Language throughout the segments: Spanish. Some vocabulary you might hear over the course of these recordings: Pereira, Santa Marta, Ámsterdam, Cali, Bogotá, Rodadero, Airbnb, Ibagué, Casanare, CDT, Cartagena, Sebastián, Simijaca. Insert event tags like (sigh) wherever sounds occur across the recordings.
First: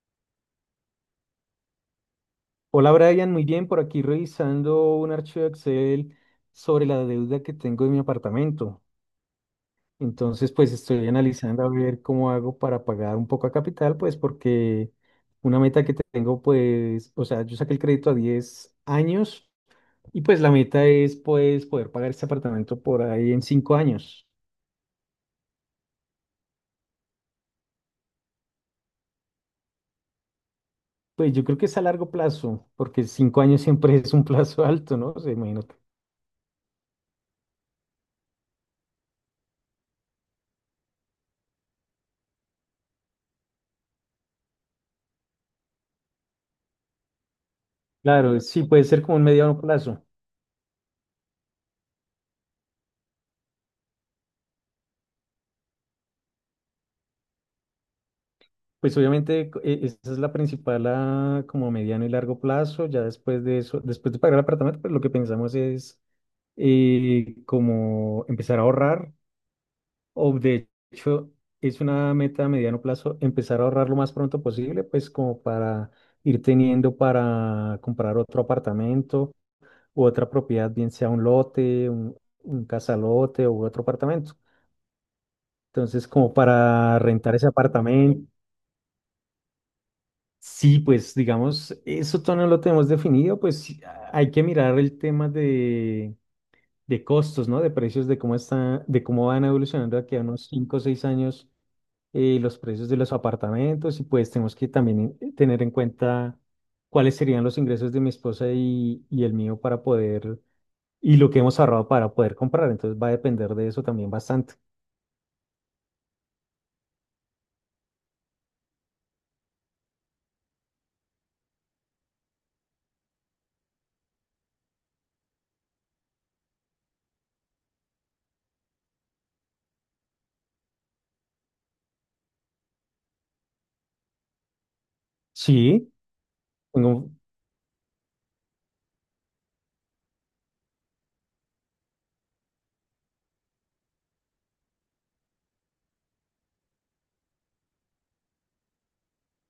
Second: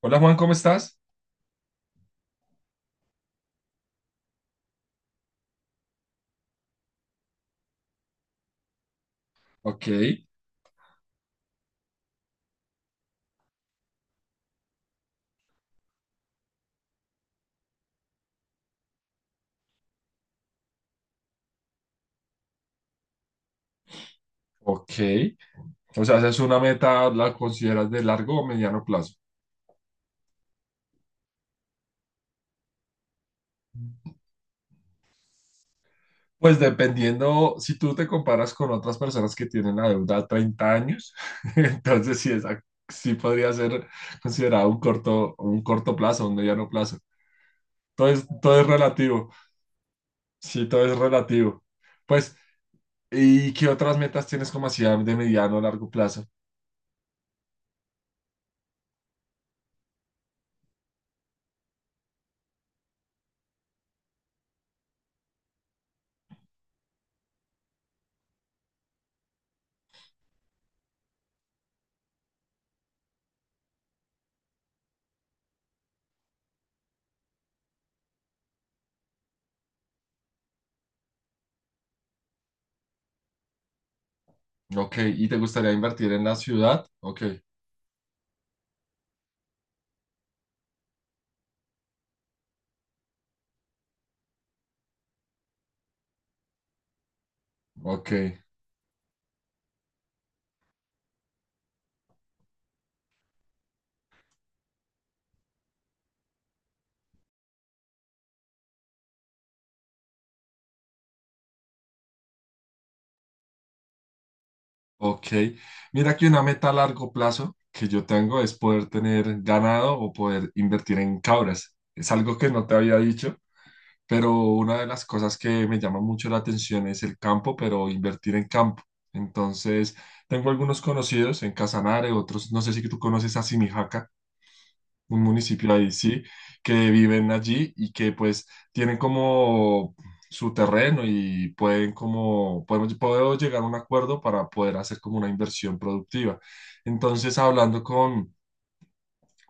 Hola Juan, ¿cómo estás? Hola Brian, muy bien, por aquí revisando un archivo de Excel sobre la deuda que tengo de mi apartamento. Ok, Entonces, pues estoy analizando a ver cómo hago para pagar un poco a capital, pues porque una meta que tengo, pues, o sea, yo saqué el crédito a 10 años y pues la meta es, pues, poder pagar este apartamento por ahí en 5 años. ok. O sea, ¿esa es una meta, la consideras de largo o mediano plazo? Pues yo creo que es a largo plazo, porque 5 años siempre es un plazo alto, ¿no? O sea, imagínate. Pues dependiendo, si tú te comparas con otras personas que tienen la deuda a 30 años, (laughs) entonces sí, esa, sí podría ser considerado un corto plazo, un mediano plazo. Todo es, Claro, todo sí, es puede ser como un relativo, mediano plazo. sí, todo es relativo. Pues, ¿y qué otras metas tienes como así de mediano o largo plazo? Pues obviamente esa es la principal a como mediano y largo plazo. Ya después de eso, después de pagar el apartamento, pues lo que pensamos es como empezar a ahorrar. O de hecho, es una meta a mediano plazo empezar a ahorrar lo más pronto posible, pues como para ir teniendo para comprar otro apartamento u otra propiedad, bien sea un lote, un casalote u otro apartamento. Ok, ¿y te gustaría Entonces, invertir en como la ciudad? para Ok, rentar ese apartamento. Sí, pues digamos, eso todavía no lo tenemos definido, pues sí, hay que mirar el tema de costos, ¿no? De precios, ok. de cómo está, de cómo van evolucionando aquí a unos 5 o 6 años los precios de los apartamentos y pues tenemos que también tener en cuenta cuáles serían los ingresos de mi esposa y el mío para poder, y lo que hemos ahorrado para poder comprar, entonces va a depender de eso también bastante. Ok, mira que una meta a largo plazo que yo tengo es poder tener ganado o poder invertir en cabras. Es algo que no te había dicho, pero una de las cosas que me llama mucho la atención es el campo, pero invertir en campo. Entonces, tengo algunos conocidos en Casanare, otros, no sé si tú conoces a Simijaca, un municipio ahí, Sí, sí, que tengo. viven allí y que pues tienen como su terreno y pueden como, puedo llegar a un acuerdo para poder hacer como una inversión productiva. Entonces, hablando con,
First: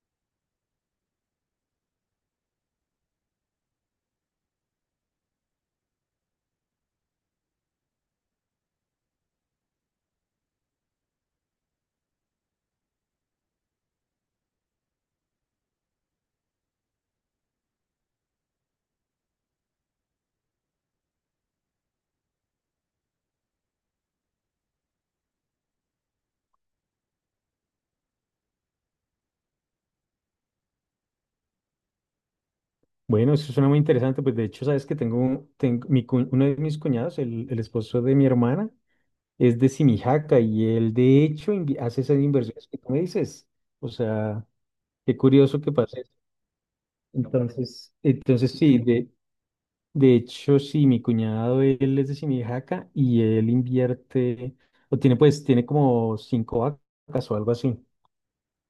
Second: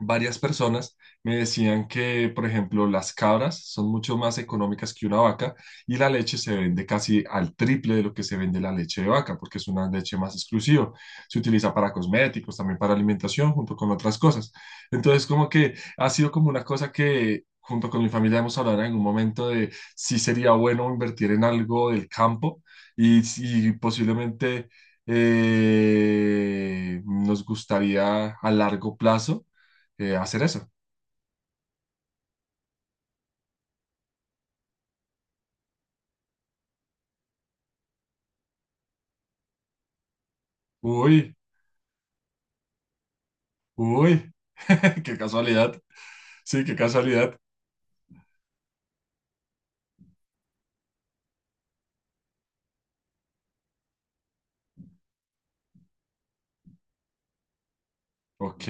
varias personas me decían que, por ejemplo, las cabras son mucho más económicas que una vaca y la leche se vende casi al triple de lo que se vende la leche de vaca, porque es una leche más exclusiva. Se utiliza para cosméticos, también para alimentación, junto con otras cosas. Entonces, como que ha sido como una cosa. Junto con mi familia hemos hablado en algún momento de si sería bueno invertir en algo del campo y si posiblemente nos gustaría a largo plazo hacer eso. Bueno, eso suena muy interesante. Pues de hecho, sabes que tengo mi, uno de mis cuñados, el esposo de mi hermana, es de Simijaca y él de Uy, hecho hace esas inversiones que tú me dices. O uy, sea, (laughs) qué qué curioso que casualidad. pase eso. Sí, qué casualidad. Entonces, sí, de hecho, sí, mi cuñado, él es de Simijaca y él invierte, o tiene pues, tiene como cinco vacas o algo así. Ok,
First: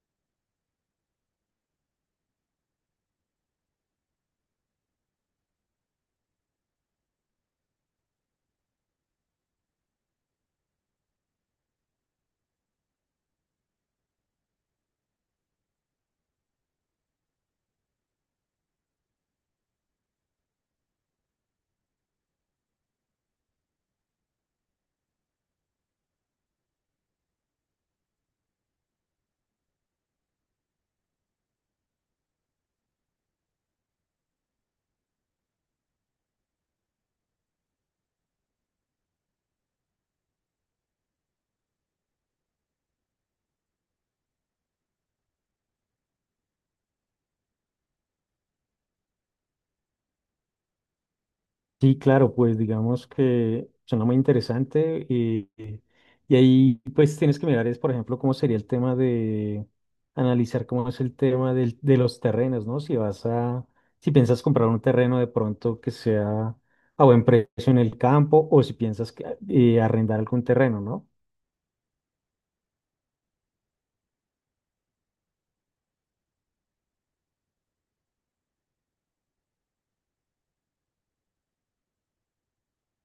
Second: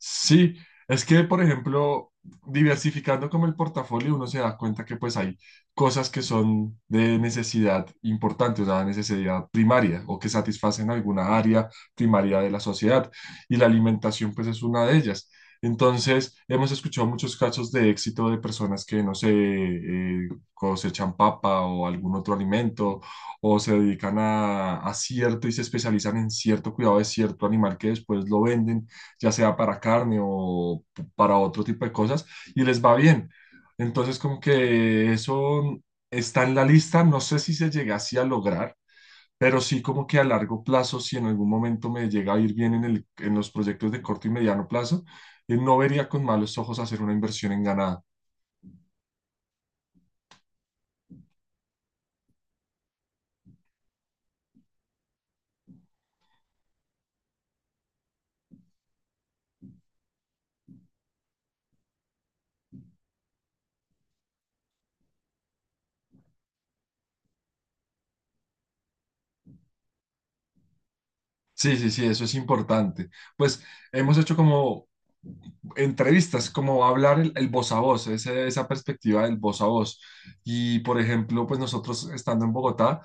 sí, es que por ejemplo, diversificando como el portafolio, uno se da cuenta que pues hay cosas que son de necesidad importante, o sea, necesidad primaria o que satisfacen alguna área primaria de la sociedad y la alimentación pues es una de ellas. Entonces, hemos escuchado muchos casos de éxito de personas que, no sé, cosechan papa o algún otro alimento o se dedican a cierto y se especializan en cierto cuidado de cierto animal que después lo venden ya sea para carne o para otro tipo de cosas, y les va bien. Entonces, como que eso está en la lista, no sé si se llegase a lograr, pero sí como que a largo plazo, si en algún momento me llega a ir bien en en los proyectos de corto y mediano plazo, no vería con malos ojos hacer una inversión en ganado. Sí, claro, pues digamos que suena muy interesante y ahí pues tienes que mirar es, por ejemplo, cómo sería el tema de analizar cómo es el tema de los terrenos, ¿no? Si piensas comprar un terreno de pronto que sea a buen precio en el campo o si piensas que, arrendar algún terreno, ¿no? Sí, sí, sí, eso es importante. Pues hemos hecho como entrevistas, como hablar el voz a voz, esa perspectiva del voz a voz. Y por ejemplo, pues nosotros estando en Bogotá,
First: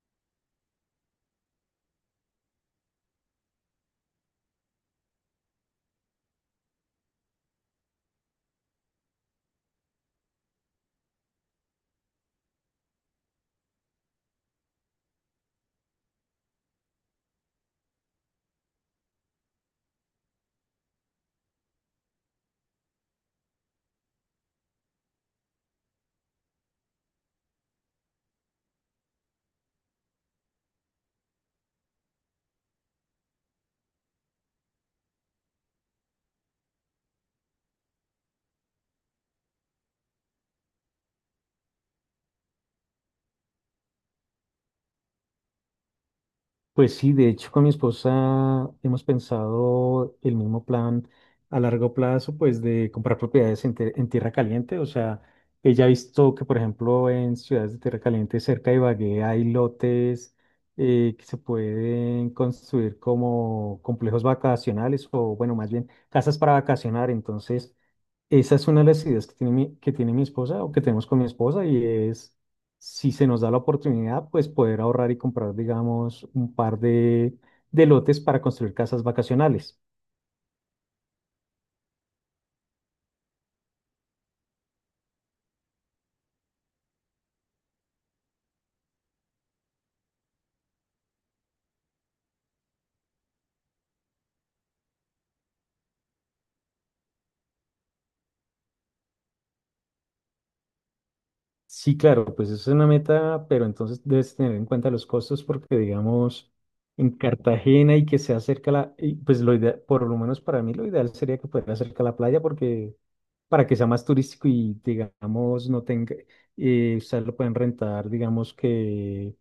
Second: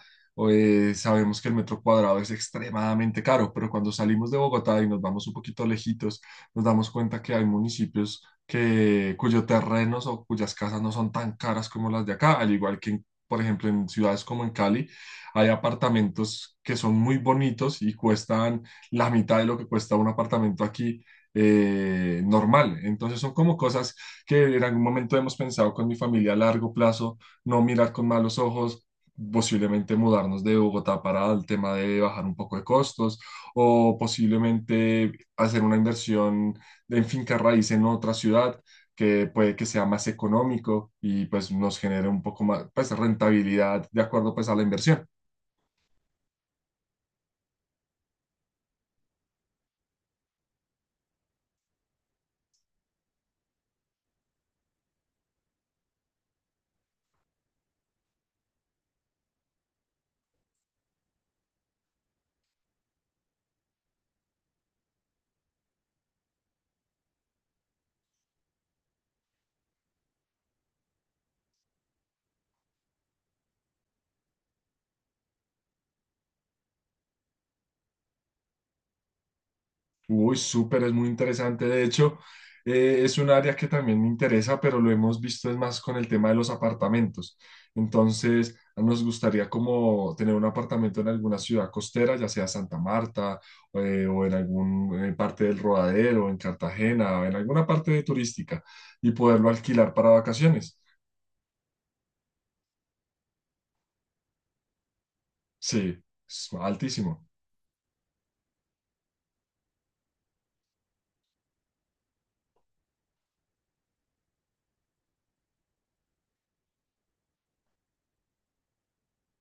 sabemos que el metro cuadrado es extremadamente caro, pero cuando salimos de Bogotá y nos vamos un poquito lejitos, nos damos cuenta que hay municipios que, cuyos terrenos o cuyas casas no son tan caras como las de acá, al igual que, por ejemplo, en ciudades como en Cali hay apartamentos que son muy bonitos y cuestan la mitad de lo que cuesta un apartamento aquí normal. Entonces son como cosas que en algún momento hemos pensado con mi familia a largo plazo, no mirar con malos ojos, posiblemente mudarnos de Bogotá para el tema de bajar un poco de costos o posiblemente hacer una inversión en finca raíz en otra ciudad que puede que sea más económico y pues nos genere un poco más pues rentabilidad de acuerdo pues a la inversión. Pues sí, de hecho con mi esposa hemos pensado el mismo plan a largo plazo, pues de comprar propiedades en, en tierra caliente. O sea, ella ha visto que, por ejemplo, en ciudades de tierra caliente cerca de Ibagué hay lotes que se pueden construir como complejos vacacionales o, bueno, más bien casas para vacacionar. Entonces, esa es una de las ideas que que tiene mi esposa o que tenemos con mi esposa y es, si se nos da la oportunidad, pues poder ahorrar y comprar, digamos, un par de lotes para construir casas vacacionales. Uy, súper, es muy interesante. De hecho, es un área que también me interesa, pero lo hemos visto es más con el tema de los apartamentos. Entonces, nos gustaría como tener un apartamento en alguna ciudad costera, ya sea Santa Marta, o en alguna parte del Rodadero, en Cartagena, o en alguna parte turística, y poderlo alquilar para vacaciones. Sí, claro, pues eso es una meta, pero entonces debes tener en cuenta los costos porque, Sí, es digamos, en altísimo. Cartagena y que sea cerca pues lo ideal, por lo menos para mí lo ideal sería que fuera cerca a la playa porque para que sea más turístico y, digamos, no tenga, ustedes lo pueden rentar, digamos que.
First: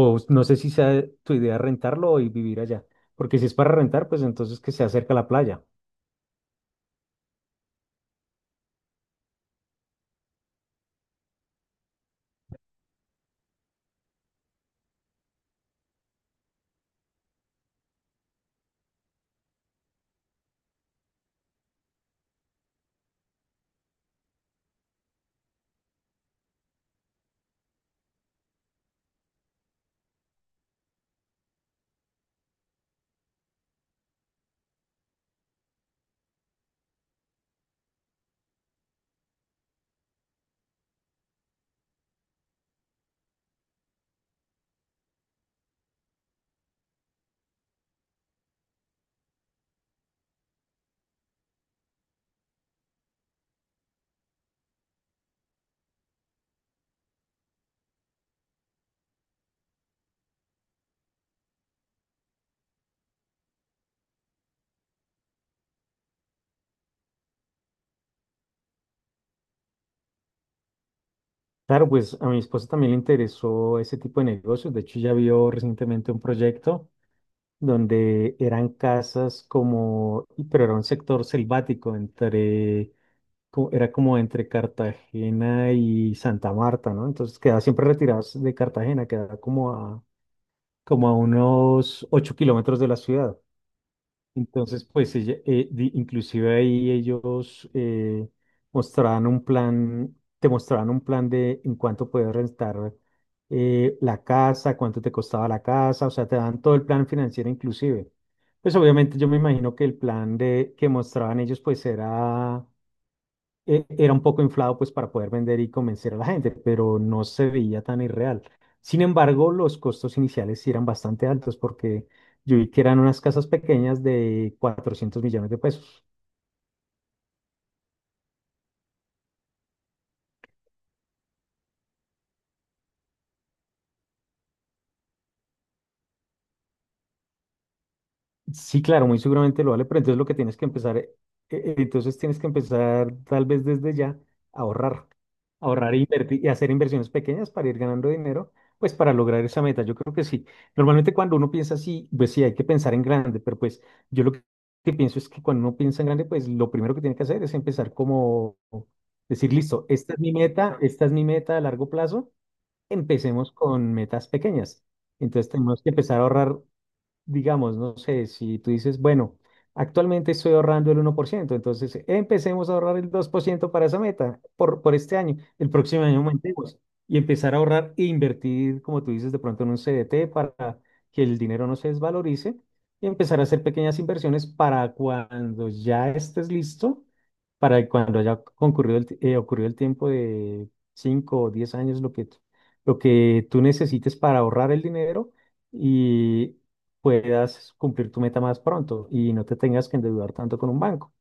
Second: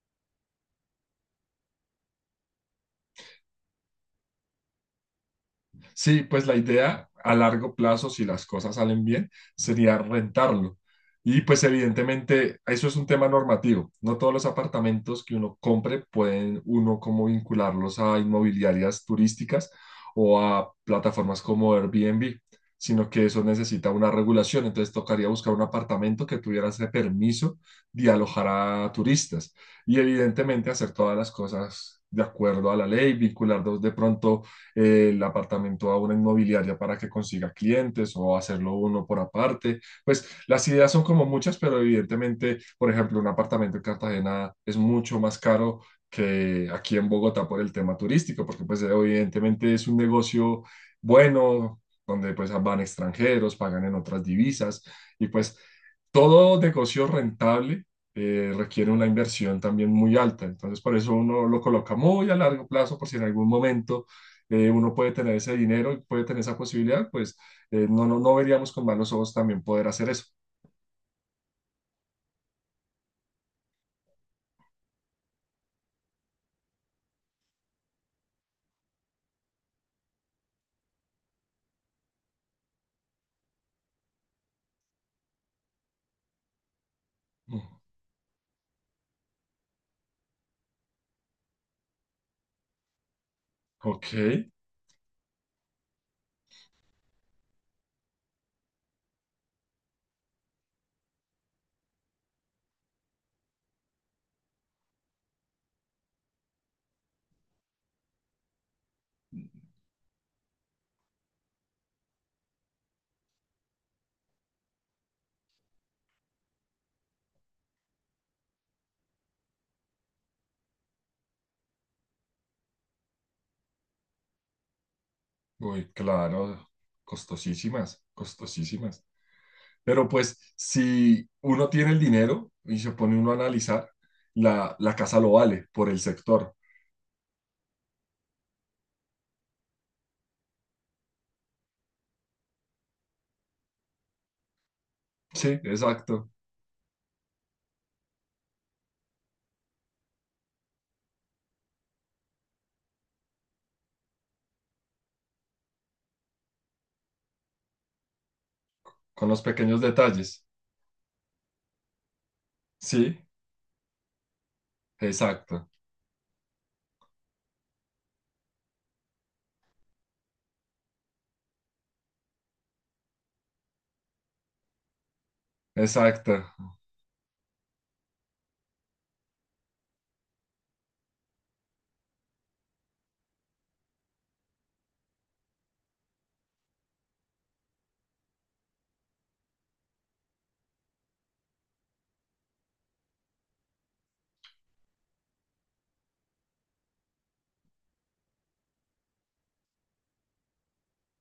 O no sé si sea tu idea rentarlo y vivir allá, porque si es para rentar, pues entonces que se acerca a la playa. Sí, pues la idea a largo plazo, si las cosas salen bien, sería rentarlo. Y pues evidentemente eso es un tema normativo. No todos los apartamentos que uno compre pueden uno como vincularlos a inmobiliarias turísticas o a plataformas como Airbnb, sino que eso necesita una regulación. Entonces tocaría buscar un apartamento que tuviera ese permiso de alojar a turistas y evidentemente hacer todas las cosas de acuerdo a la ley, vincular de pronto el apartamento a una inmobiliaria para que consiga clientes o hacerlo uno por aparte. Pues las ideas son como muchas, pero evidentemente, por ejemplo, un apartamento en Cartagena es mucho más caro que aquí en Bogotá por el tema turístico, porque pues evidentemente es un negocio bueno, donde pues van extranjeros, pagan en otras divisas y pues todo negocio rentable requiere una inversión también muy alta. Entonces, por eso uno lo coloca muy a largo plazo, por si en algún momento uno puede tener ese dinero y puede tener esa posibilidad, pues no, no, no veríamos con malos ojos también poder hacer eso. Claro, pues a mi esposa también le interesó ese tipo de negocios. De hecho, ya vio recientemente un proyecto donde eran casas como, pero era un sector selvático entre, era como entre Cartagena y Santa Marta, ¿no? Entonces quedaba Mm. siempre retirados de Cartagena, quedaba como a unos 8 kilómetros de la ciudad. Ok. Entonces, pues ella, inclusive ahí ellos mostraban un plan, te mostraban un plan de en cuánto puedes rentar la casa, cuánto te costaba la casa, o sea, te dan todo el plan financiero inclusive. Pues obviamente yo me imagino que el plan que mostraban ellos pues era era un poco inflado pues para poder vender y convencer a la gente, pero no se veía tan irreal. Sin embargo, los costos iniciales sí eran bastante altos porque yo vi que eran unas casas pequeñas de 400 millones de Uy, pesos. claro, costosísimas, costosísimas. Pero pues si uno tiene el dinero y se pone uno a analizar, la casa lo vale por el sector. Sí, claro, muy seguramente lo vale, pero entonces lo que tienes que empezar, entonces tienes que empezar tal vez desde ya a ahorrar, Sí, ahorrar e exacto, invertir y hacer inversiones pequeñas para ir ganando dinero, pues para lograr esa meta. Yo creo que sí. Normalmente cuando uno piensa así, pues sí, hay que pensar en grande, pero pues yo lo que pienso es que cuando uno piensa en grande, pues lo primero que tiene que hacer es empezar como con los decir, pequeños listo, esta es mi detalles. meta, esta es mi meta a largo plazo, Sí, empecemos con metas pequeñas. Entonces exacto, tenemos que empezar a ahorrar, digamos, no sé, si tú dices, bueno, actualmente estoy ahorrando el 1%, entonces empecemos a ahorrar el 2% para esa meta por este año, el próximo año exacto. aumentemos y empezar a ahorrar e invertir, como tú dices, de pronto en un CDT para que el dinero no se desvalorice y empezar a hacer pequeñas inversiones para cuando ya estés listo, para cuando haya concurrido el, ocurrido el tiempo de 5 o 10 años, lo lo que tú necesites para ahorrar el dinero, puedas cumplir tu meta más pronto y no te tengas que endeudar tanto con un banco.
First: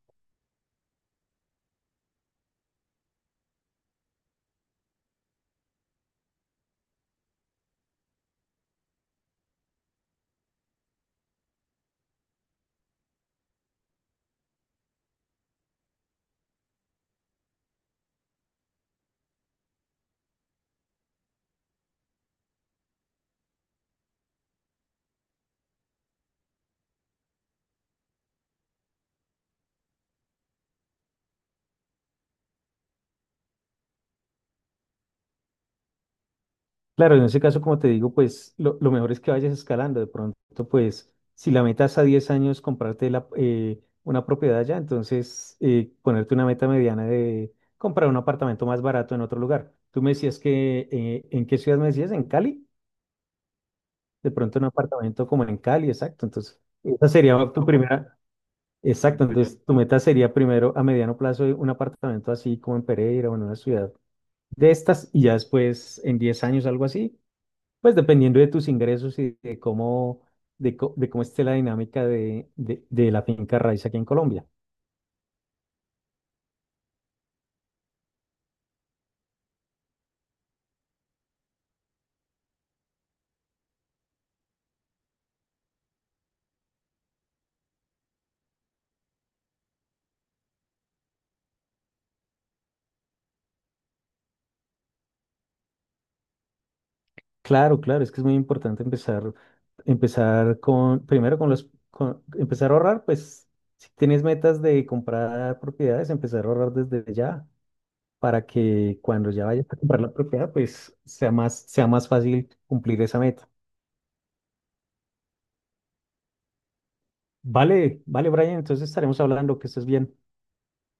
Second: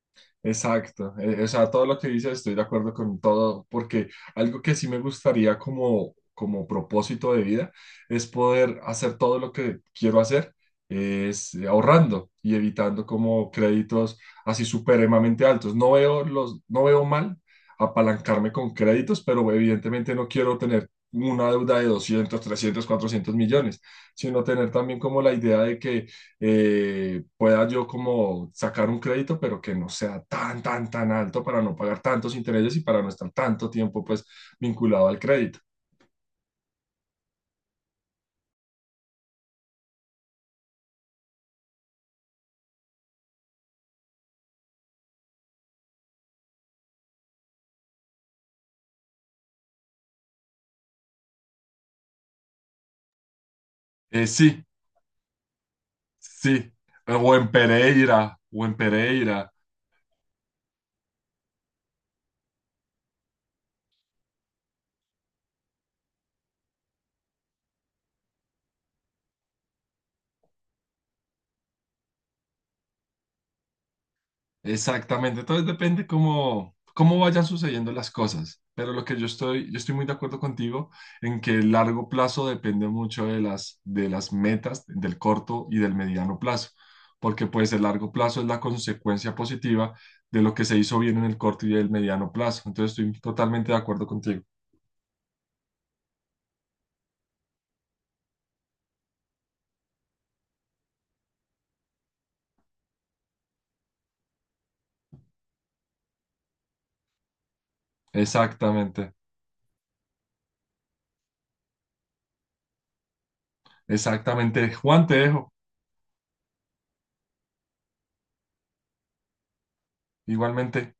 Exacto, o sea, todo lo que dices estoy de acuerdo con todo, porque algo que sí me gustaría como, como propósito de vida es poder hacer todo lo que quiero hacer, es ahorrando y evitando como créditos así supremamente altos. No veo mal apalancarme con créditos, pero evidentemente no quiero tener una deuda de 200, 300, 400 millones, sino tener también como la idea de que pueda yo como sacar un crédito, pero que no sea tan, tan, tan alto para no pagar tantos intereses y para no estar tanto tiempo pues vinculado al crédito. Claro, en ese caso, como te digo, pues lo mejor es que vayas escalando. De pronto, pues si la meta es a 10 años comprarte la, una propiedad ya, entonces ponerte una meta mediana de comprar un apartamento más barato en otro lugar. Tú me decías que, ¿en qué ciudad me decías? ¿En Cali? De pronto Sí, un apartamento como en Cali, exacto. Entonces, sí, esa o en sería tu primera, Pereira, o en exacto. Pereira. Entonces, tu meta sería primero a mediano plazo un apartamento así como en Pereira o en una ciudad de estas y ya después en 10 años, algo así, pues dependiendo de tus ingresos y de cómo, de cómo esté la dinámica de la finca raíz aquí en Colombia. Exactamente, entonces depende cómo vayan sucediendo las cosas, pero lo que yo estoy muy de acuerdo contigo en que el largo plazo depende mucho de de las metas, del corto y del mediano plazo, porque pues el largo plazo es la consecuencia positiva de lo que se hizo bien en el corto y el mediano plazo, entonces estoy totalmente de acuerdo contigo. Claro, claro, es que es muy importante empezar, empezar con, primero con empezar a ahorrar, pues si tienes metas de comprar propiedades, empezar a ahorrar desde ya, para que Exactamente, cuando ya vayas a comprar la propiedad, pues sea más fácil cumplir esa meta. exactamente. Juan, te dejo, Vale, vale, Brian, entonces estaremos hablando, que estés bien. igualmente.